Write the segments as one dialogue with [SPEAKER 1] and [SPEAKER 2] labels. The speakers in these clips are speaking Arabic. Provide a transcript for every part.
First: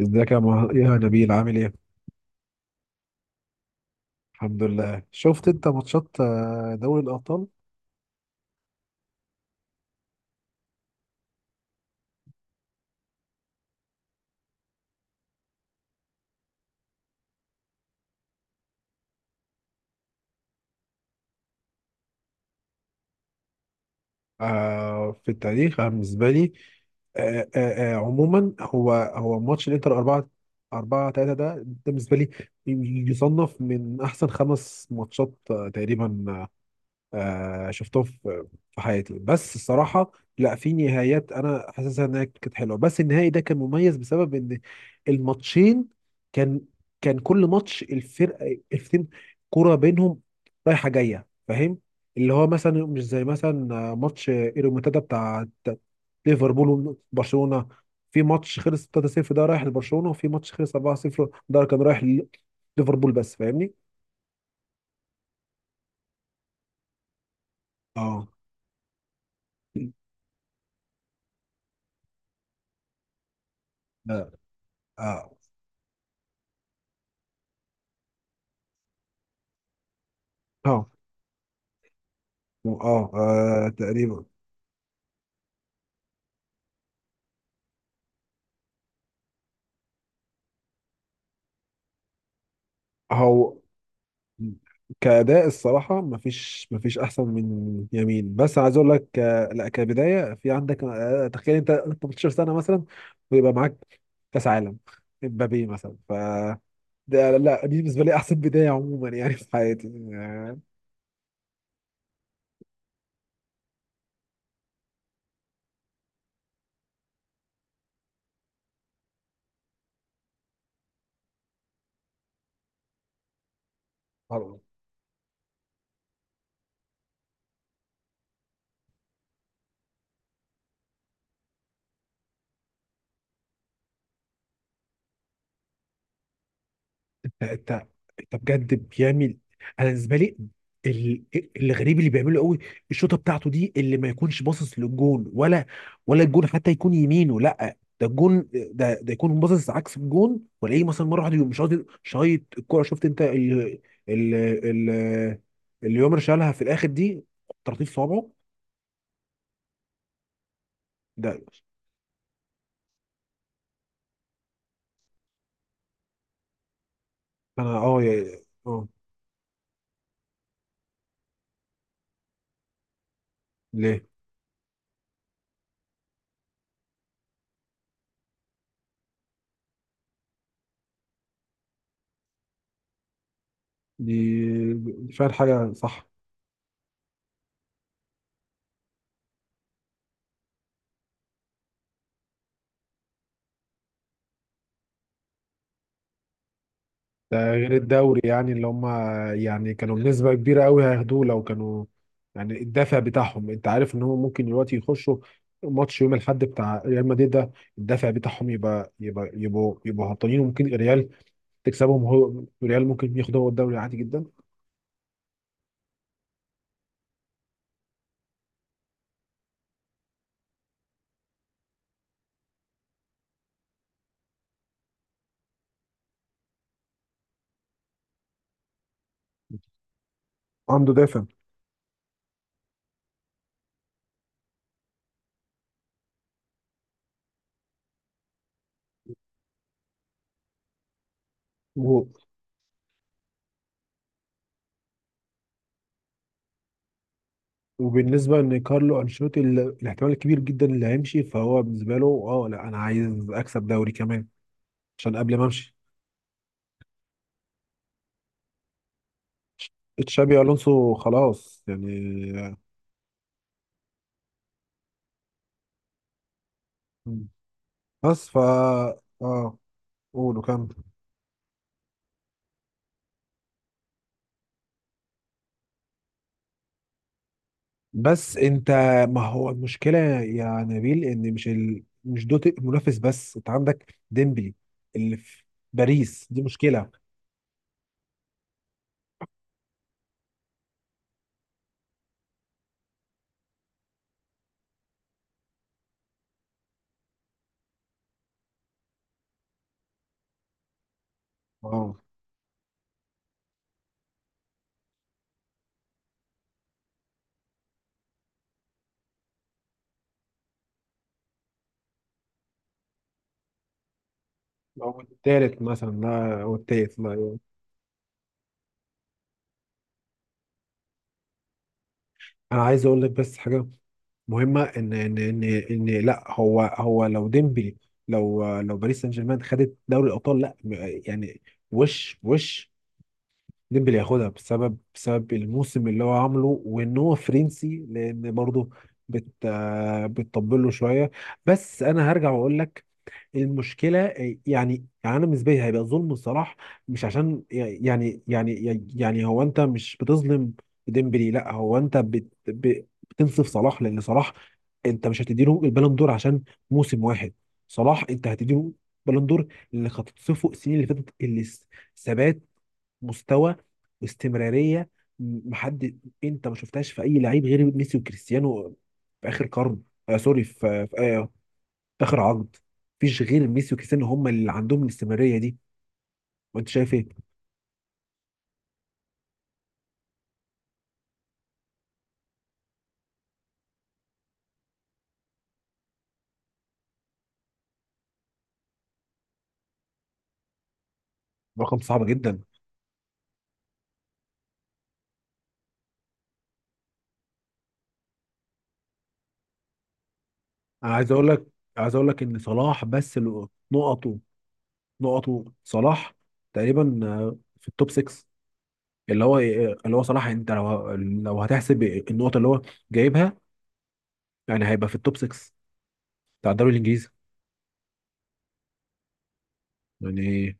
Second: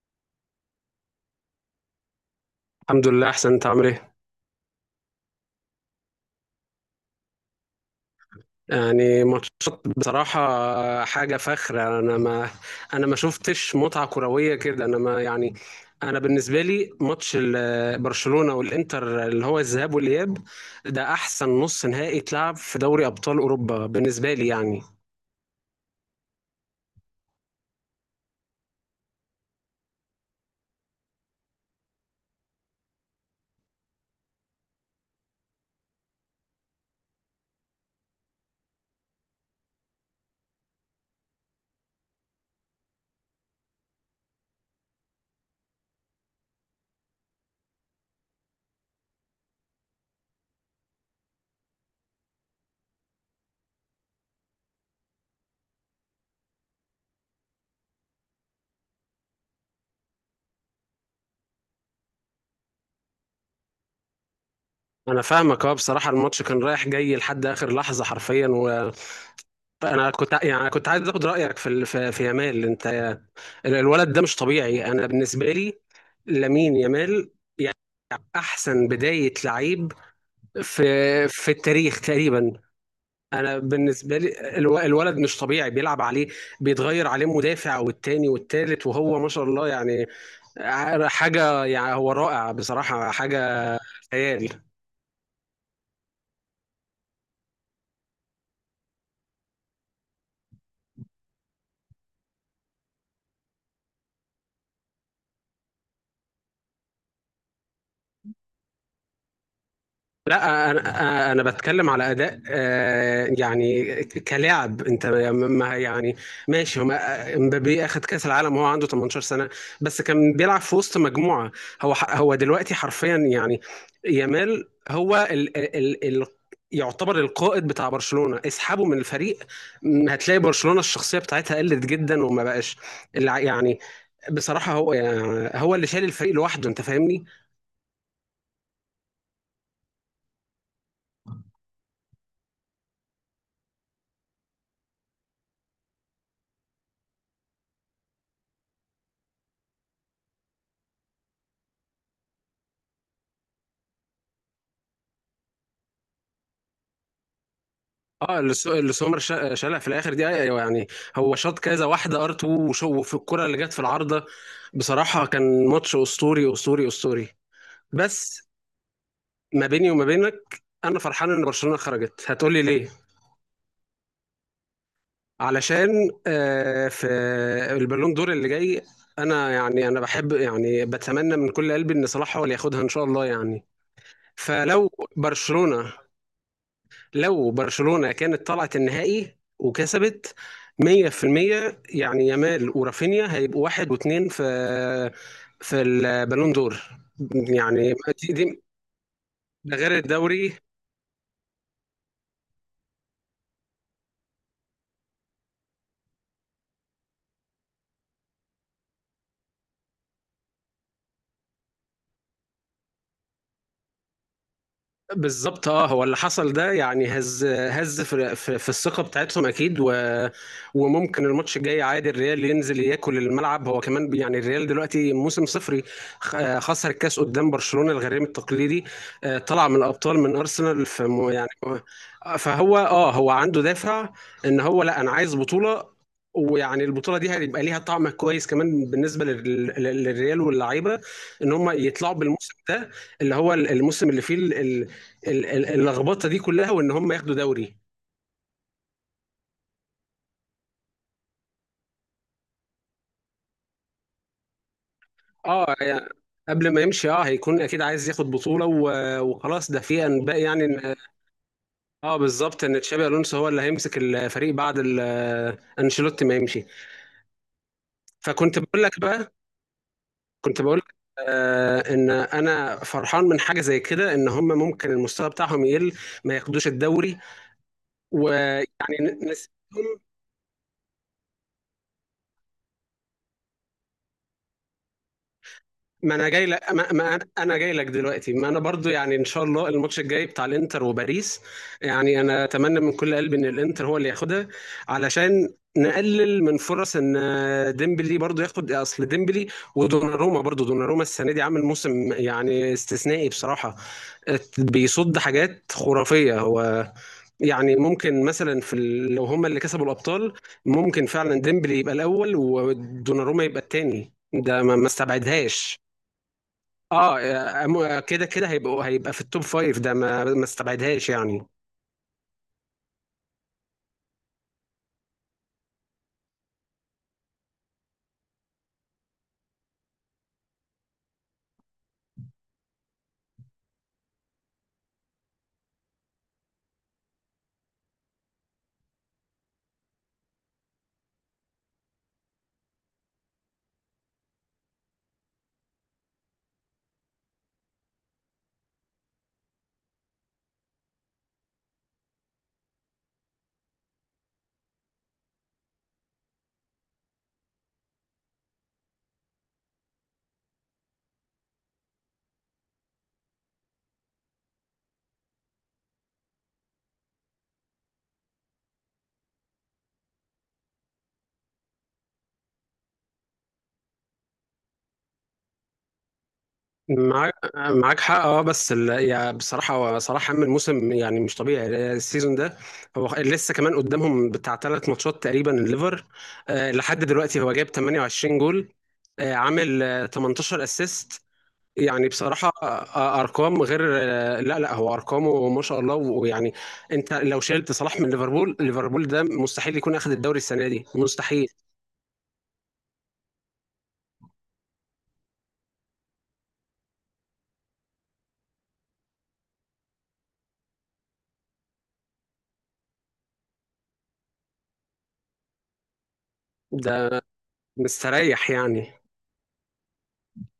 [SPEAKER 1] ازيك يا يا نبيل عامل ايه؟
[SPEAKER 2] الحمد لله، احسن. انت عامل ايه؟
[SPEAKER 1] الحمد لله. شفت انت ماتشات دوري الابطال
[SPEAKER 2] يعني ماتشات بصراحة. آه، حاجة فخرة يعني. انا ما شفتش متعة كروية كده. انا ما يعني انا بالنسبة لي ماتش برشلونة والانتر، اللي هو الذهاب والاياب. ده احسن نص نهائي اتلعب في دوري ابطال اوروبا بالنسبة لي يعني.
[SPEAKER 1] في التاريخ. أنا بالنسبه لي عموما هو ماتش الانتر 4 4 3، ده بالنسبه لي يصنف من احسن خمس ماتشات تقريبا شفتهم في حياتي. بس الصراحة لا، في نهايات انا حاسسها انها كانت حلوة، بس النهائي ده كان مميز بسبب ان الماتشين كان كان كل ماتش الفرقتين كرة بينهم رايحة جاية، فاهم؟ اللي هو مثلا مش زي مثلا ماتش الريمونتادا بتاع ليفربول وبرشلونة. في ماتش خلص 3-0 ده رايح لبرشلونة، وفي ماتش خلص 4-0 ده كان رايح ليفربول، بس فاهمني؟
[SPEAKER 2] انا فاهمك، اه، بصراحة الماتش كان رايح جاي لحد اخر لحظة
[SPEAKER 1] اه.
[SPEAKER 2] حرفيا. وانا كنت يعني أنا كنت عايز اخد رأيك في يامال. انت آه، الولد ده
[SPEAKER 1] لا،
[SPEAKER 2] مش طبيعي انا
[SPEAKER 1] اه
[SPEAKER 2] بالنسبة لي. لامين يامال احسن بدايه لعيب في
[SPEAKER 1] اه
[SPEAKER 2] في التاريخ تقريبا.
[SPEAKER 1] اه
[SPEAKER 2] انا بالنسبه
[SPEAKER 1] تقريبا.
[SPEAKER 2] لي الولد مش طبيعي، بيلعب عليه، بيتغير عليه مدافع والتاني والتالت، وهو ما شاء الله يعني. حاجه يعني، هو رائع بصراحه،
[SPEAKER 1] هو
[SPEAKER 2] حاجه خيال.
[SPEAKER 1] كأداء الصراحة مفيش، مفيش أحسن من يمين، بس عايز أقول لك لا، كبداية في عندك تخيل أنت 18 سنة مثلا ويبقى معاك كأس عالم، امبابي مثلا. ف ده لا، دي بالنسبة لي أحسن بداية عموما يعني في حياتي.
[SPEAKER 2] لا، انا بتكلم على اداء آه، يعني كلاعب انت ما يعني. ماشي، هو امبابي اخد كاس العالم وهو عنده 18 سنه، بس كان بيلعب في وسط مجموعه. هو دلوقتي حرفيا يعني
[SPEAKER 1] آه،
[SPEAKER 2] يامال هو ال ال ال يعتبر القائد بتاع برشلونه. اسحبه من الفريق، هتلاقي برشلونه الشخصيه بتاعتها قلت جدا وما بقاش يعني. بصراحه هو، يعني، اللي شايل الفريق لوحده، انت فاهمني.
[SPEAKER 1] لا، انت بجد بيعمل. انا بالنسبه لي ال- الغريب اللي بيعمله قوي الشوطه بتاعته دي، اللي ما يكونش باصص للجون ولا، ولا الجون حتى يكون يمينه، لا ده الجون ده ده يكون باصص عكس الجون ولاقيه مثلا مره واحده يقوم شايط شايط الكوره. شفت انت ال ال اللي يومر شالها في الاخر دي؟ ترطيب صوابعه
[SPEAKER 2] اه، اللي سومر شالها في الاخر دي، ايوه يعني. هو
[SPEAKER 1] ده.
[SPEAKER 2] شاط كذا واحده ار 2، وشو في الكره اللي جت في العارضه. بصراحه كان ماتش اسطوري اسطوري اسطوري.
[SPEAKER 1] انا اه
[SPEAKER 2] بس
[SPEAKER 1] اه.
[SPEAKER 2] ما بيني وما بينك انا فرحان ان برشلونه خرجت. هتقولي ليه؟
[SPEAKER 1] ليه؟
[SPEAKER 2] علشان آه، في البالون دور اللي جاي، انا بحب، يعني بتمنى من كل قلبي ان صلاح هو اللي ياخدها ان شاء الله يعني.
[SPEAKER 1] دي
[SPEAKER 2] فلو
[SPEAKER 1] دي فعلا حاجه
[SPEAKER 2] برشلونه
[SPEAKER 1] صح.
[SPEAKER 2] لو برشلونة كانت طلعت النهائي وكسبت، 100% يعني يامال ورافينيا هيبقوا واحد واثنين في البالون دور
[SPEAKER 1] ده غير
[SPEAKER 2] يعني
[SPEAKER 1] الدوري، يعني
[SPEAKER 2] دي
[SPEAKER 1] اللي هم يعني
[SPEAKER 2] ده غير
[SPEAKER 1] كانوا بنسبة
[SPEAKER 2] الدوري.
[SPEAKER 1] كبيرة قوي هياخدوه لو كانوا، يعني الدافع بتاعهم انت عارف ان هم ممكن دلوقتي يخشوا ماتش يوم الاحد بتاع ريال مدريد ده، الدافع بتاعهم يبقى يبقوا هبطانين وممكن ريال تكسبهم. هو ريال ممكن ياخدوا هو الدوري عادي جدا.
[SPEAKER 2] بالظبط، اه، هو اللي حصل ده يعني هز، هز في، في الثقه بتاعتهم اكيد، و وممكن الماتش الجاي عادي الريال ينزل ياكل الملعب. هو كمان يعني الريال دلوقتي موسم صفري، خسر الكاس قدام برشلونه الغريم التقليدي، آه، طلع من الابطال من ارسنال
[SPEAKER 1] عنده
[SPEAKER 2] في
[SPEAKER 1] دافع.
[SPEAKER 2] يعني. فهو، هو، عنده دافع ان هو، لا، انا عايز بطوله. ويعني البطوله دي هيبقى ليها طعم كويس كمان بالنسبه للريال واللعيبه، ان هم
[SPEAKER 1] و-
[SPEAKER 2] يطلعوا بالموسم ده، اللي هو الموسم اللي فيه اللخبطه دي كلها، وان هم ياخدوا دوري.
[SPEAKER 1] وبالنسبة ان كارلو انشيلوتي الاحتمال الكبير جدا اللي هيمشي، فهو بالنسبة له اه، لا انا عايز اكسب دوري كمان عشان قبل ما
[SPEAKER 2] اه
[SPEAKER 1] امشي.
[SPEAKER 2] يعني، قبل ما يمشي اه هيكون اكيد عايز ياخد بطوله وخلاص. ده في
[SPEAKER 1] تشابي
[SPEAKER 2] انباء يعني
[SPEAKER 1] الونسو
[SPEAKER 2] ان،
[SPEAKER 1] خلاص
[SPEAKER 2] اه،
[SPEAKER 1] يعني.
[SPEAKER 2] بالظبط، ان تشابي الونسو هو اللي هيمسك الفريق بعد انشيلوتي ما يمشي.
[SPEAKER 1] بس فا
[SPEAKER 2] فكنت بقول لك بقى
[SPEAKER 1] اه، قولوا
[SPEAKER 2] كنت
[SPEAKER 1] كمل.
[SPEAKER 2] بقول لك آه، ان انا فرحان من حاجه زي كده، ان هم ممكن المستوى بتاعهم يقل، ما ياخدوش الدوري
[SPEAKER 1] بس انت،
[SPEAKER 2] ويعني
[SPEAKER 1] ما هو المشكله
[SPEAKER 2] نسيبهم.
[SPEAKER 1] يا نبيل ان مش مش دوت منافس بس، انت عندك ديمبلي اللي في
[SPEAKER 2] ما
[SPEAKER 1] باريس،
[SPEAKER 2] انا
[SPEAKER 1] دي
[SPEAKER 2] جاي لك
[SPEAKER 1] مشكله.
[SPEAKER 2] ما ما أنا- انا جاي لك دلوقتي. ما انا برضو يعني ان شاء الله الماتش الجاي بتاع الانتر وباريس، يعني انا اتمنى من كل قلبي ان الانتر هو اللي ياخدها، علشان نقلل من فرص ان ديمبلي برضو ياخد. اصل ديمبلي ودوناروما، برضو دوناروما السنه دي عامل
[SPEAKER 1] اه،
[SPEAKER 2] موسم يعني استثنائي بصراحه. بيصد حاجات خرافيه هو، يعني ممكن مثلا في لو هما اللي كسبوا الابطال، ممكن فعلا ديمبلي يبقى الاول ودوناروما يبقى الثاني، ده ما
[SPEAKER 1] او التالت
[SPEAKER 2] استبعدهاش.
[SPEAKER 1] مثلا، لا او التالت، لا
[SPEAKER 2] اه،
[SPEAKER 1] يعني.
[SPEAKER 2] كده كده هيبقى في التوب فايف، ده ما استبعدهاش يعني.
[SPEAKER 1] انا عايز اقول لك بس حاجه مهمه، ان ان لا، هو لو ديمبلي، لو لو باريس سان جيرمان خدت دوري الابطال، لا يعني وش ديمبلي ياخدها بسبب بسبب الموسم اللي هو عامله، وان هو فرنسي لان برضه بت بتطبل له شويه. بس انا هرجع واقول لك المشكله يعني انا بالنسبه لي هيبقى ظلم صلاح. مش عشان يعني هو انت مش بتظلم ديمبلي، لا هو انت بتنصف صلاح، لان صلاح انت مش هتديله البالون دور عشان موسم واحد. صلاح انت هتديله بالون دور اللي هتتصفه السنين اللي فاتت، اللي ثبات مستوى واستمراريه. محد، انت ما شفتهاش في اي لعيب غير ميسي وكريستيانو، في اخر قرن. آه، سوري، آه في اخر عقد مفيش غير ميسي وكريستيانو هم اللي عندهم الاستمراريه دي. وانت شايف ايه؟
[SPEAKER 2] معاك حق، اه، بس يعني بصراحه، صراحه عامل موسم يعني مش طبيعي السيزون ده. هو لسه كمان قدامهم بتاع ثلاث ماتشات تقريبا الليفر. آه، لحد دلوقتي هو جايب 28 جول، آه، عامل آه 18 اسيست
[SPEAKER 1] رقم صعب
[SPEAKER 2] يعني.
[SPEAKER 1] جدا.
[SPEAKER 2] بصراحه ارقام غير، لا لا، هو ارقامه ما شاء الله ويعني، انت لو شلت صلاح من ليفربول، ليفربول ده مستحيل يكون اخذ الدوري السنه دي،
[SPEAKER 1] انا عايز اقول لك،
[SPEAKER 2] مستحيل.
[SPEAKER 1] عايز اقول لك ان صلاح بس نقطه، نقطه صلاح تقريبا في التوب 6، اللي هو اللي هو صلاح انت لو لو هتحسب النقط اللي هو جايبها يعني هيبقى في التوب 6 بتاع الدوري الانجليزي
[SPEAKER 2] ده مستريح يعني.
[SPEAKER 1] يعني.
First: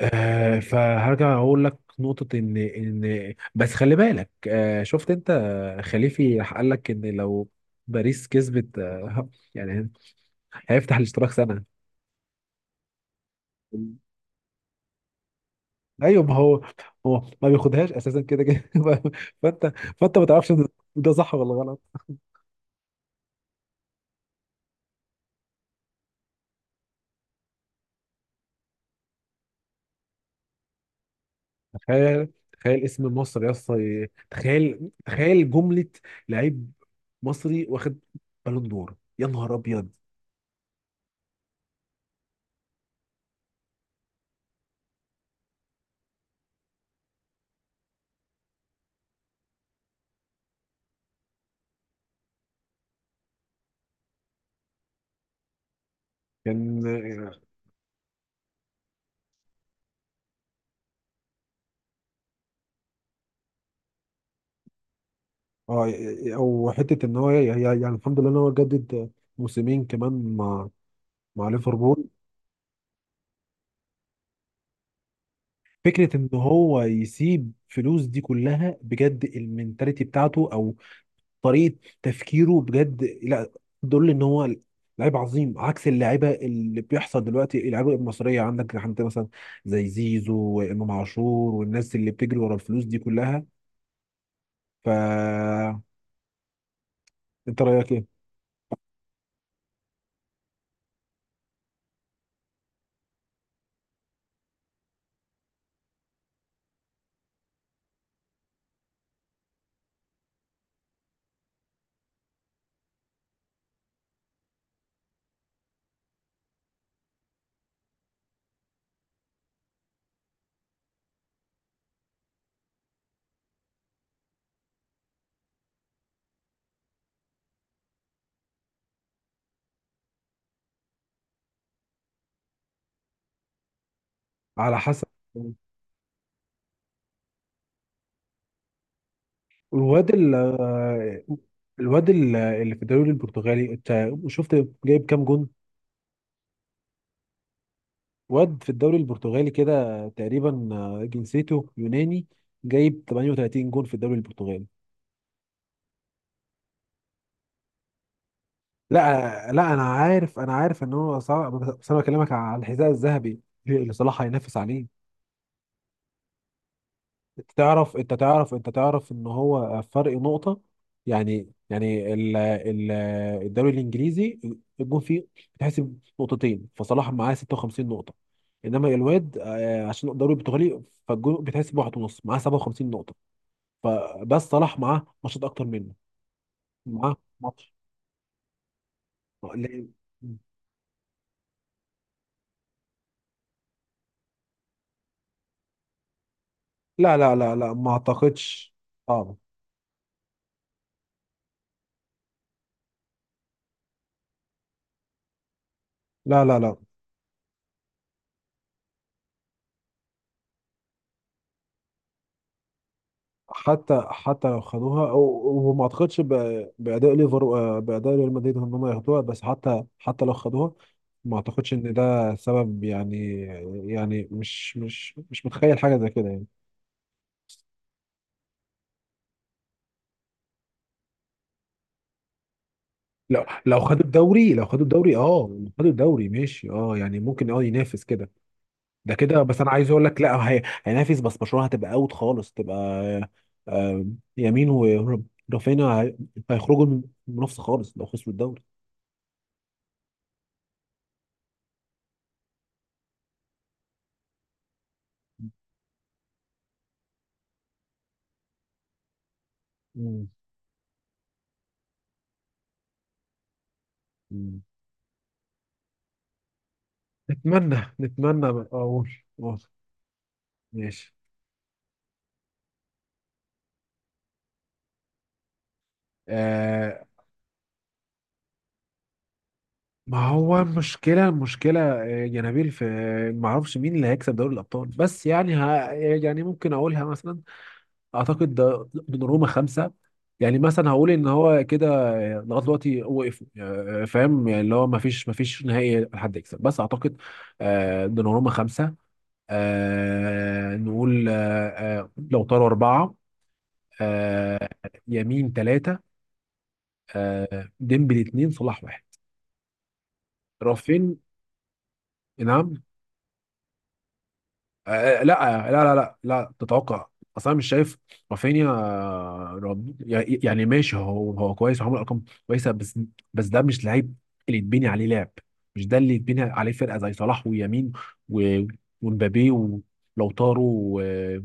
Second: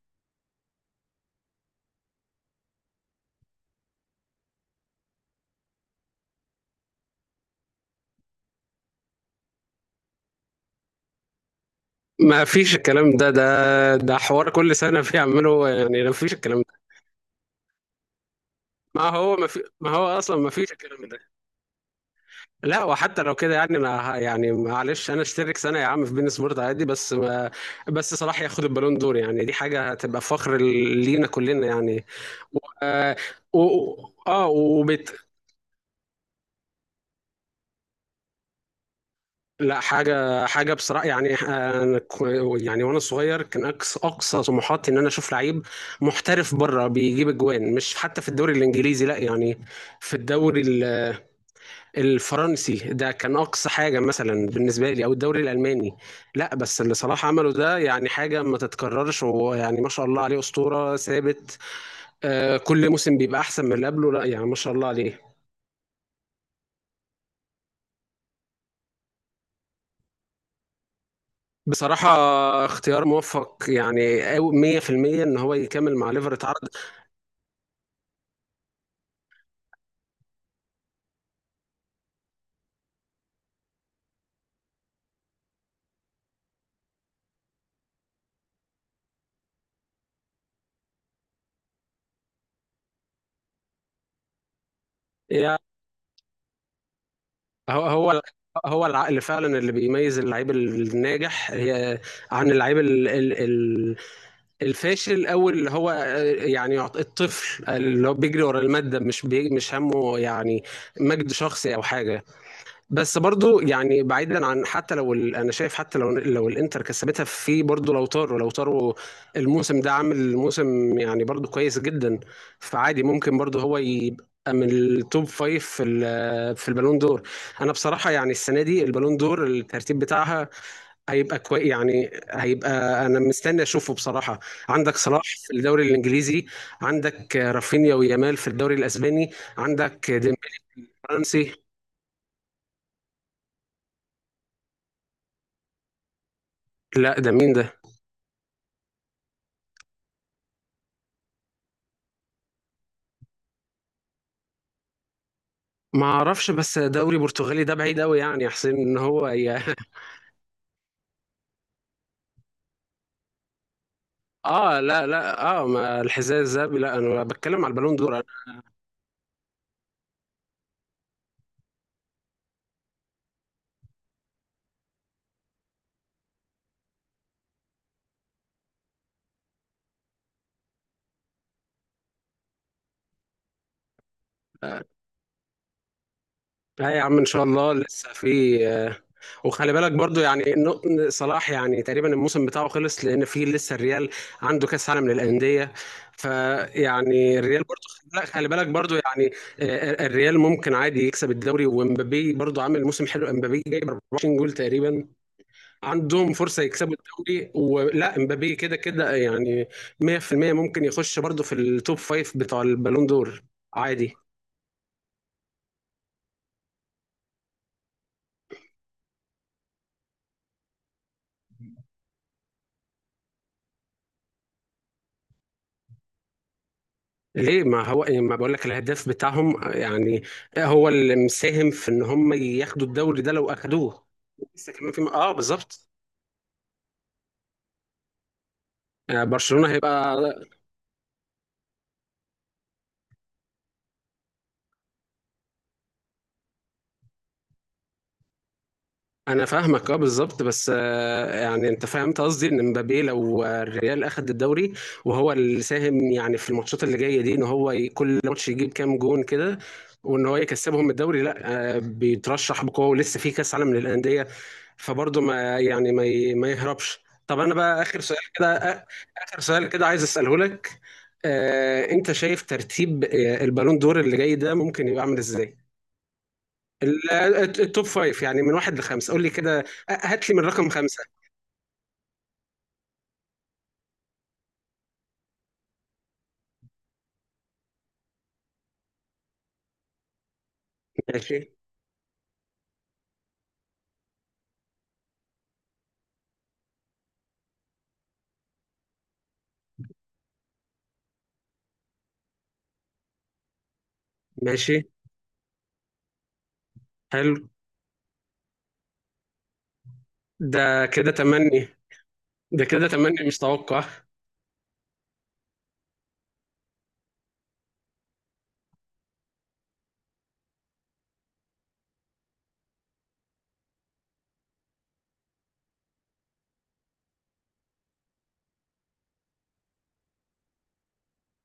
[SPEAKER 1] آه، فهرجع اقول لك نقطة ان بس خلي بالك. آه شفت انت خليفي راح قال لك ان لو باريس كسبت يعني هيفتح الاشتراك سنة.
[SPEAKER 2] ما فيش الكلام ده، ده حوار كل سنة بيعمله يعني، ما
[SPEAKER 1] ايوه،
[SPEAKER 2] فيش
[SPEAKER 1] ما
[SPEAKER 2] الكلام
[SPEAKER 1] هو
[SPEAKER 2] ده.
[SPEAKER 1] هو ما بياخدهاش اساسا كده كده فانت
[SPEAKER 2] ما
[SPEAKER 1] فانت
[SPEAKER 2] هو
[SPEAKER 1] ما
[SPEAKER 2] أصلا ما
[SPEAKER 1] تعرفش ده،
[SPEAKER 2] فيش الكلام
[SPEAKER 1] ده
[SPEAKER 2] ده.
[SPEAKER 1] صح ولا غلط؟
[SPEAKER 2] لا، وحتى لو كده، يعني أنا يعني معلش أنا أشترك سنة يا عم في بين سبورت، عادي، بس ما بس صلاح ياخد البالون دور، يعني دي حاجة هتبقى فخر لينا كلنا يعني
[SPEAKER 1] تخيل
[SPEAKER 2] و-
[SPEAKER 1] تخيل اسم
[SPEAKER 2] آه
[SPEAKER 1] مصر يا اسطى! تخيل
[SPEAKER 2] وبالتالي،
[SPEAKER 1] تخيل جملة لعيب مصري واخد بالون دور، يا نهار
[SPEAKER 2] لا،
[SPEAKER 1] ابيض!
[SPEAKER 2] حاجة حاجة بصراحة يعني آه، أنا يعني وأنا صغير كان أقصى أقصى طموحاتي إن أنا أشوف لعيب محترف بره بيجيب أجوان، مش حتى في الدوري الإنجليزي، لا يعني، في الدوري الفرنسي، ده كان أقصى حاجة مثلا بالنسبة لي أو الدوري الألماني. لا،
[SPEAKER 1] كان
[SPEAKER 2] بس اللي صلاح عمله ده يعني حاجة ما تتكررش، ويعني ما شاء الله عليه، أسطورة ثابت. آه، كل موسم بيبقى أحسن من اللي قبله، لا يعني ما شاء الله عليه.
[SPEAKER 1] اه او حته ان هو يعني الحمد لله ان هو جدد موسمين كمان مع مع ليفربول.
[SPEAKER 2] بصراحة اختيار موفق يعني، أو 100% إن هو يكمل مع
[SPEAKER 1] فكره ان
[SPEAKER 2] ليفر اتعرض.
[SPEAKER 1] هو يسيب فلوس دي كلها بجد، المنتاليتي بتاعته او طريقه تفكيره بجد، لا دول ان هو لعيب عظيم عكس اللعيبه اللي بيحصل دلوقتي، اللعيبه المصريه، عندك عندك مثلا زي زيزو وامام عاشور والناس اللي بتجري ورا الفلوس دي كلها.
[SPEAKER 2] يعني
[SPEAKER 1] فانت رايك ايه؟
[SPEAKER 2] هو هو هو العقل فعلا اللي بيميز اللعيب الناجح، هي، عن اللعيب الفاشل، او اللي هو آه، يعني الطفل اللي هو بيجري ورا المادة، مش همه يعني مجد شخصي او حاجة. بس برضو يعني، بعيدا عن، حتى لو انا شايف حتى لو الانتر كسبتها، في برضو لوتارو، لوتارو الموسم ده عامل موسم يعني برضو كويس جدا. فعادي ممكن برضو هو يبقى من التوب فايف في في البالون دور. انا بصراحه يعني السنه دي البالون دور، الترتيب بتاعها هيبقى كويس يعني. انا مستني اشوفه بصراحه.
[SPEAKER 1] على
[SPEAKER 2] عندك
[SPEAKER 1] حسب.
[SPEAKER 2] صلاح في الدوري الانجليزي، عندك رافينيا ويامال في الدوري الاسباني،
[SPEAKER 1] الواد
[SPEAKER 2] عندك
[SPEAKER 1] ال
[SPEAKER 2] ديمبلي الفرنسي.
[SPEAKER 1] الواد اللي في الدوري البرتغالي، انت شفت جايب كام جون؟
[SPEAKER 2] لا، ده مين ده؟
[SPEAKER 1] واد في الدوري البرتغالي كده تقريبا جنسيته يوناني، جايب 38 جون في الدوري البرتغالي.
[SPEAKER 2] ما اعرفش، بس دوري برتغالي ده بعيد قوي يعني يا حسين ان هو
[SPEAKER 1] لا
[SPEAKER 2] يا
[SPEAKER 1] لا، انا عارف، انا عارف ان هو صعب، بس انا بكلمك على الحذاء الذهبي اللي صلاح هينافس
[SPEAKER 2] اه،
[SPEAKER 1] عليه.
[SPEAKER 2] لا لا، اه، ما الحذاء الذهبي، لا انا
[SPEAKER 1] انت
[SPEAKER 2] بتكلم على
[SPEAKER 1] تعرف،
[SPEAKER 2] البالون
[SPEAKER 1] انت
[SPEAKER 2] دور.
[SPEAKER 1] تعرف انت تعرف ان هو فرق نقطة؟ يعني يعني ال الدوري الانجليزي الجون فيه بتحسب نقطتين، فصلاح معاه 56 نقطة، انما الواد عشان الدوري البرتغالي فالجون بتحسب واحد ونص، معاه 57 نقطة. فبس صلاح
[SPEAKER 2] انا،
[SPEAKER 1] معاه ماتشات اكتر منه،
[SPEAKER 2] لا يا
[SPEAKER 1] معاه
[SPEAKER 2] عم، ان شاء الله
[SPEAKER 1] ماتش.
[SPEAKER 2] لسه في آه، وخلي بالك برضو يعني صلاح يعني تقريبا الموسم بتاعه خلص، لان في لسه الريال عنده كاس عالم للانديه.
[SPEAKER 1] لا لا
[SPEAKER 2] فيعني
[SPEAKER 1] لا
[SPEAKER 2] الريال
[SPEAKER 1] لا،
[SPEAKER 2] برضو،
[SPEAKER 1] ما
[SPEAKER 2] لا، خلي بالك
[SPEAKER 1] اعتقدش.
[SPEAKER 2] برضو يعني
[SPEAKER 1] صعب.
[SPEAKER 2] الريال ممكن عادي يكسب الدوري، ومبابي برضو عامل موسم حلو، مبابي جايب 24 جول تقريبا. عندهم
[SPEAKER 1] لا لا
[SPEAKER 2] فرصة
[SPEAKER 1] لا.
[SPEAKER 2] يكسبوا الدوري، ولا امبابي كده كده يعني 100% ممكن يخش برضه في التوب فايف بتاع البالون دور،
[SPEAKER 1] حتى
[SPEAKER 2] عادي.
[SPEAKER 1] حتى لو خدوها وما اعتقدش باداء ليفر، باداء ريال مدريد، ان هم ياخدوها، بس حتى حتى لو خدوها ما اعتقدش ان ده سبب يعني. يعني مش مش متخيل حاجه زي كده يعني.
[SPEAKER 2] ليه؟ ما هو ما بقول لك، الهداف بتاعهم يعني هو اللي مساهم في ان هم ياخدوا الدوري ده
[SPEAKER 1] لو
[SPEAKER 2] لو
[SPEAKER 1] لو خدوا
[SPEAKER 2] اخدوه.
[SPEAKER 1] الدوري، لو
[SPEAKER 2] لسه
[SPEAKER 1] خدوا
[SPEAKER 2] كمان في
[SPEAKER 1] الدوري،
[SPEAKER 2] اه
[SPEAKER 1] اه لو
[SPEAKER 2] بالظبط.
[SPEAKER 1] خدوا الدوري ماشي، اه يعني ممكن اه ينافس كده، ده
[SPEAKER 2] آه،
[SPEAKER 1] كده. بس
[SPEAKER 2] برشلونة
[SPEAKER 1] انا عايز اقول
[SPEAKER 2] هيبقى.
[SPEAKER 1] لك، لا هي هينافس بس برشلونه هتبقى اوت خالص، تبقى آه، يمين ورافينا هيخرجوا من المنافسه خالص لو خسروا الدوري.
[SPEAKER 2] انا فاهمك، اه، بالظبط، بس آه، يعني انت فهمت قصدي ان مبابي، لو آه، الريال اخد الدوري وهو اللي ساهم يعني في الماتشات اللي جايه دي، ان هو كل ماتش يجيب كام جون كده وان هو يكسبهم الدوري، لا، آه، بيترشح بقوه، ولسه في كاس عالم للانديه.
[SPEAKER 1] مم.
[SPEAKER 2] فبرضه ما يعني ما ي- ما يهربش. طب انا بقى
[SPEAKER 1] نتمنى،
[SPEAKER 2] اخر سؤال
[SPEAKER 1] نتمنى
[SPEAKER 2] كده
[SPEAKER 1] بقى اقول.
[SPEAKER 2] اخر
[SPEAKER 1] أقول.
[SPEAKER 2] سؤال كده عايز اساله لك.
[SPEAKER 1] ماشي.
[SPEAKER 2] آه، انت شايف ترتيب آه، البالون دور اللي جاي ده ممكن يبقى عامل ازاي؟
[SPEAKER 1] آه،
[SPEAKER 2] التوب فايف يعني، من واحد لخمسة، قول لي كده،
[SPEAKER 1] ما
[SPEAKER 2] هات لي من
[SPEAKER 1] هو
[SPEAKER 2] رقم خمسة.
[SPEAKER 1] المشكلة، المشكلة يا نبيل، في ما اعرفش مين اللي هيكسب دوري الابطال، بس يعني ها يعني ممكن اقولها مثلا. اعتقد ده من روما خمسة، يعني مثلا هقول ان
[SPEAKER 2] ماشي.
[SPEAKER 1] هو كده لغايه دلوقتي وقفوا فاهم يعني اللي هو ما فيش ما فيش نهائي حد يكسب، بس اعتقد آه دوناروما خمسة، آه نقول آه آه لو طاروا اربعة آه.
[SPEAKER 2] ماشي.
[SPEAKER 1] يمين ثلاثة.
[SPEAKER 2] حلو.
[SPEAKER 1] ديمبلي اتنين، صلاح واحد.
[SPEAKER 2] ده كده
[SPEAKER 1] رافين.
[SPEAKER 2] تمني. ده
[SPEAKER 1] نعم؟
[SPEAKER 2] كده تمني مش توقع.
[SPEAKER 1] لا تتوقع، اصل انا مش شايف رافينيا يعني ماشي هو هو كويس وعمل ارقام كويسه بس، بس ده مش لعيب اللي يتبني عليه لعب. مش ده اللي يتبني عليه فرقه، زي صلاح ويمين و- ومبابي ولوتارو و-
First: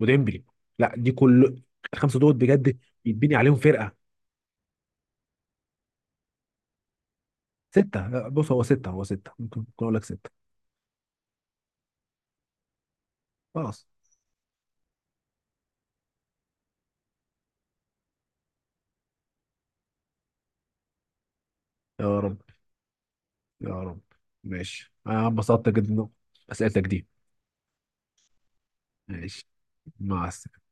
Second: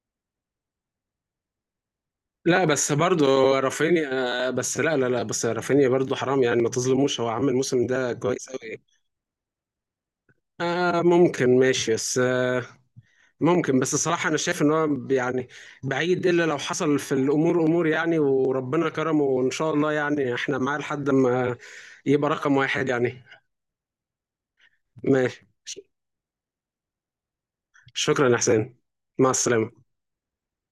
[SPEAKER 1] وديمبلي، لا دي كل الخمسه دول
[SPEAKER 2] لا،
[SPEAKER 1] بجد
[SPEAKER 2] بس برضه
[SPEAKER 1] يتبني عليهم فرقه.
[SPEAKER 2] رافينيا، بس لا لا لا، بس رافينيا برضه حرام يعني، ما تظلموش، هو عامل الموسم
[SPEAKER 1] سته
[SPEAKER 2] ده
[SPEAKER 1] بص،
[SPEAKER 2] كويس
[SPEAKER 1] هو
[SPEAKER 2] قوي.
[SPEAKER 1] سته، هو سته ممكن، ممكن اقول لك سته.
[SPEAKER 2] آه، ممكن، ماشي، بس آه، ممكن،
[SPEAKER 1] خلاص.
[SPEAKER 2] بس الصراحة أنا شايف إن هو يعني بعيد، إلا لو حصل في الأمور أمور يعني، وربنا كرمه، وإن شاء الله يعني إحنا معاه لحد ما
[SPEAKER 1] يا
[SPEAKER 2] يبقى
[SPEAKER 1] رب.
[SPEAKER 2] رقم واحد يعني.
[SPEAKER 1] يا رب. ماشي، انا
[SPEAKER 2] ماشي.
[SPEAKER 1] انبسطت جدا بأسئلتك دي.
[SPEAKER 2] شكرا يا حسين. مع
[SPEAKER 1] ماشي.
[SPEAKER 2] السلامة.
[SPEAKER 1] مع السلامة.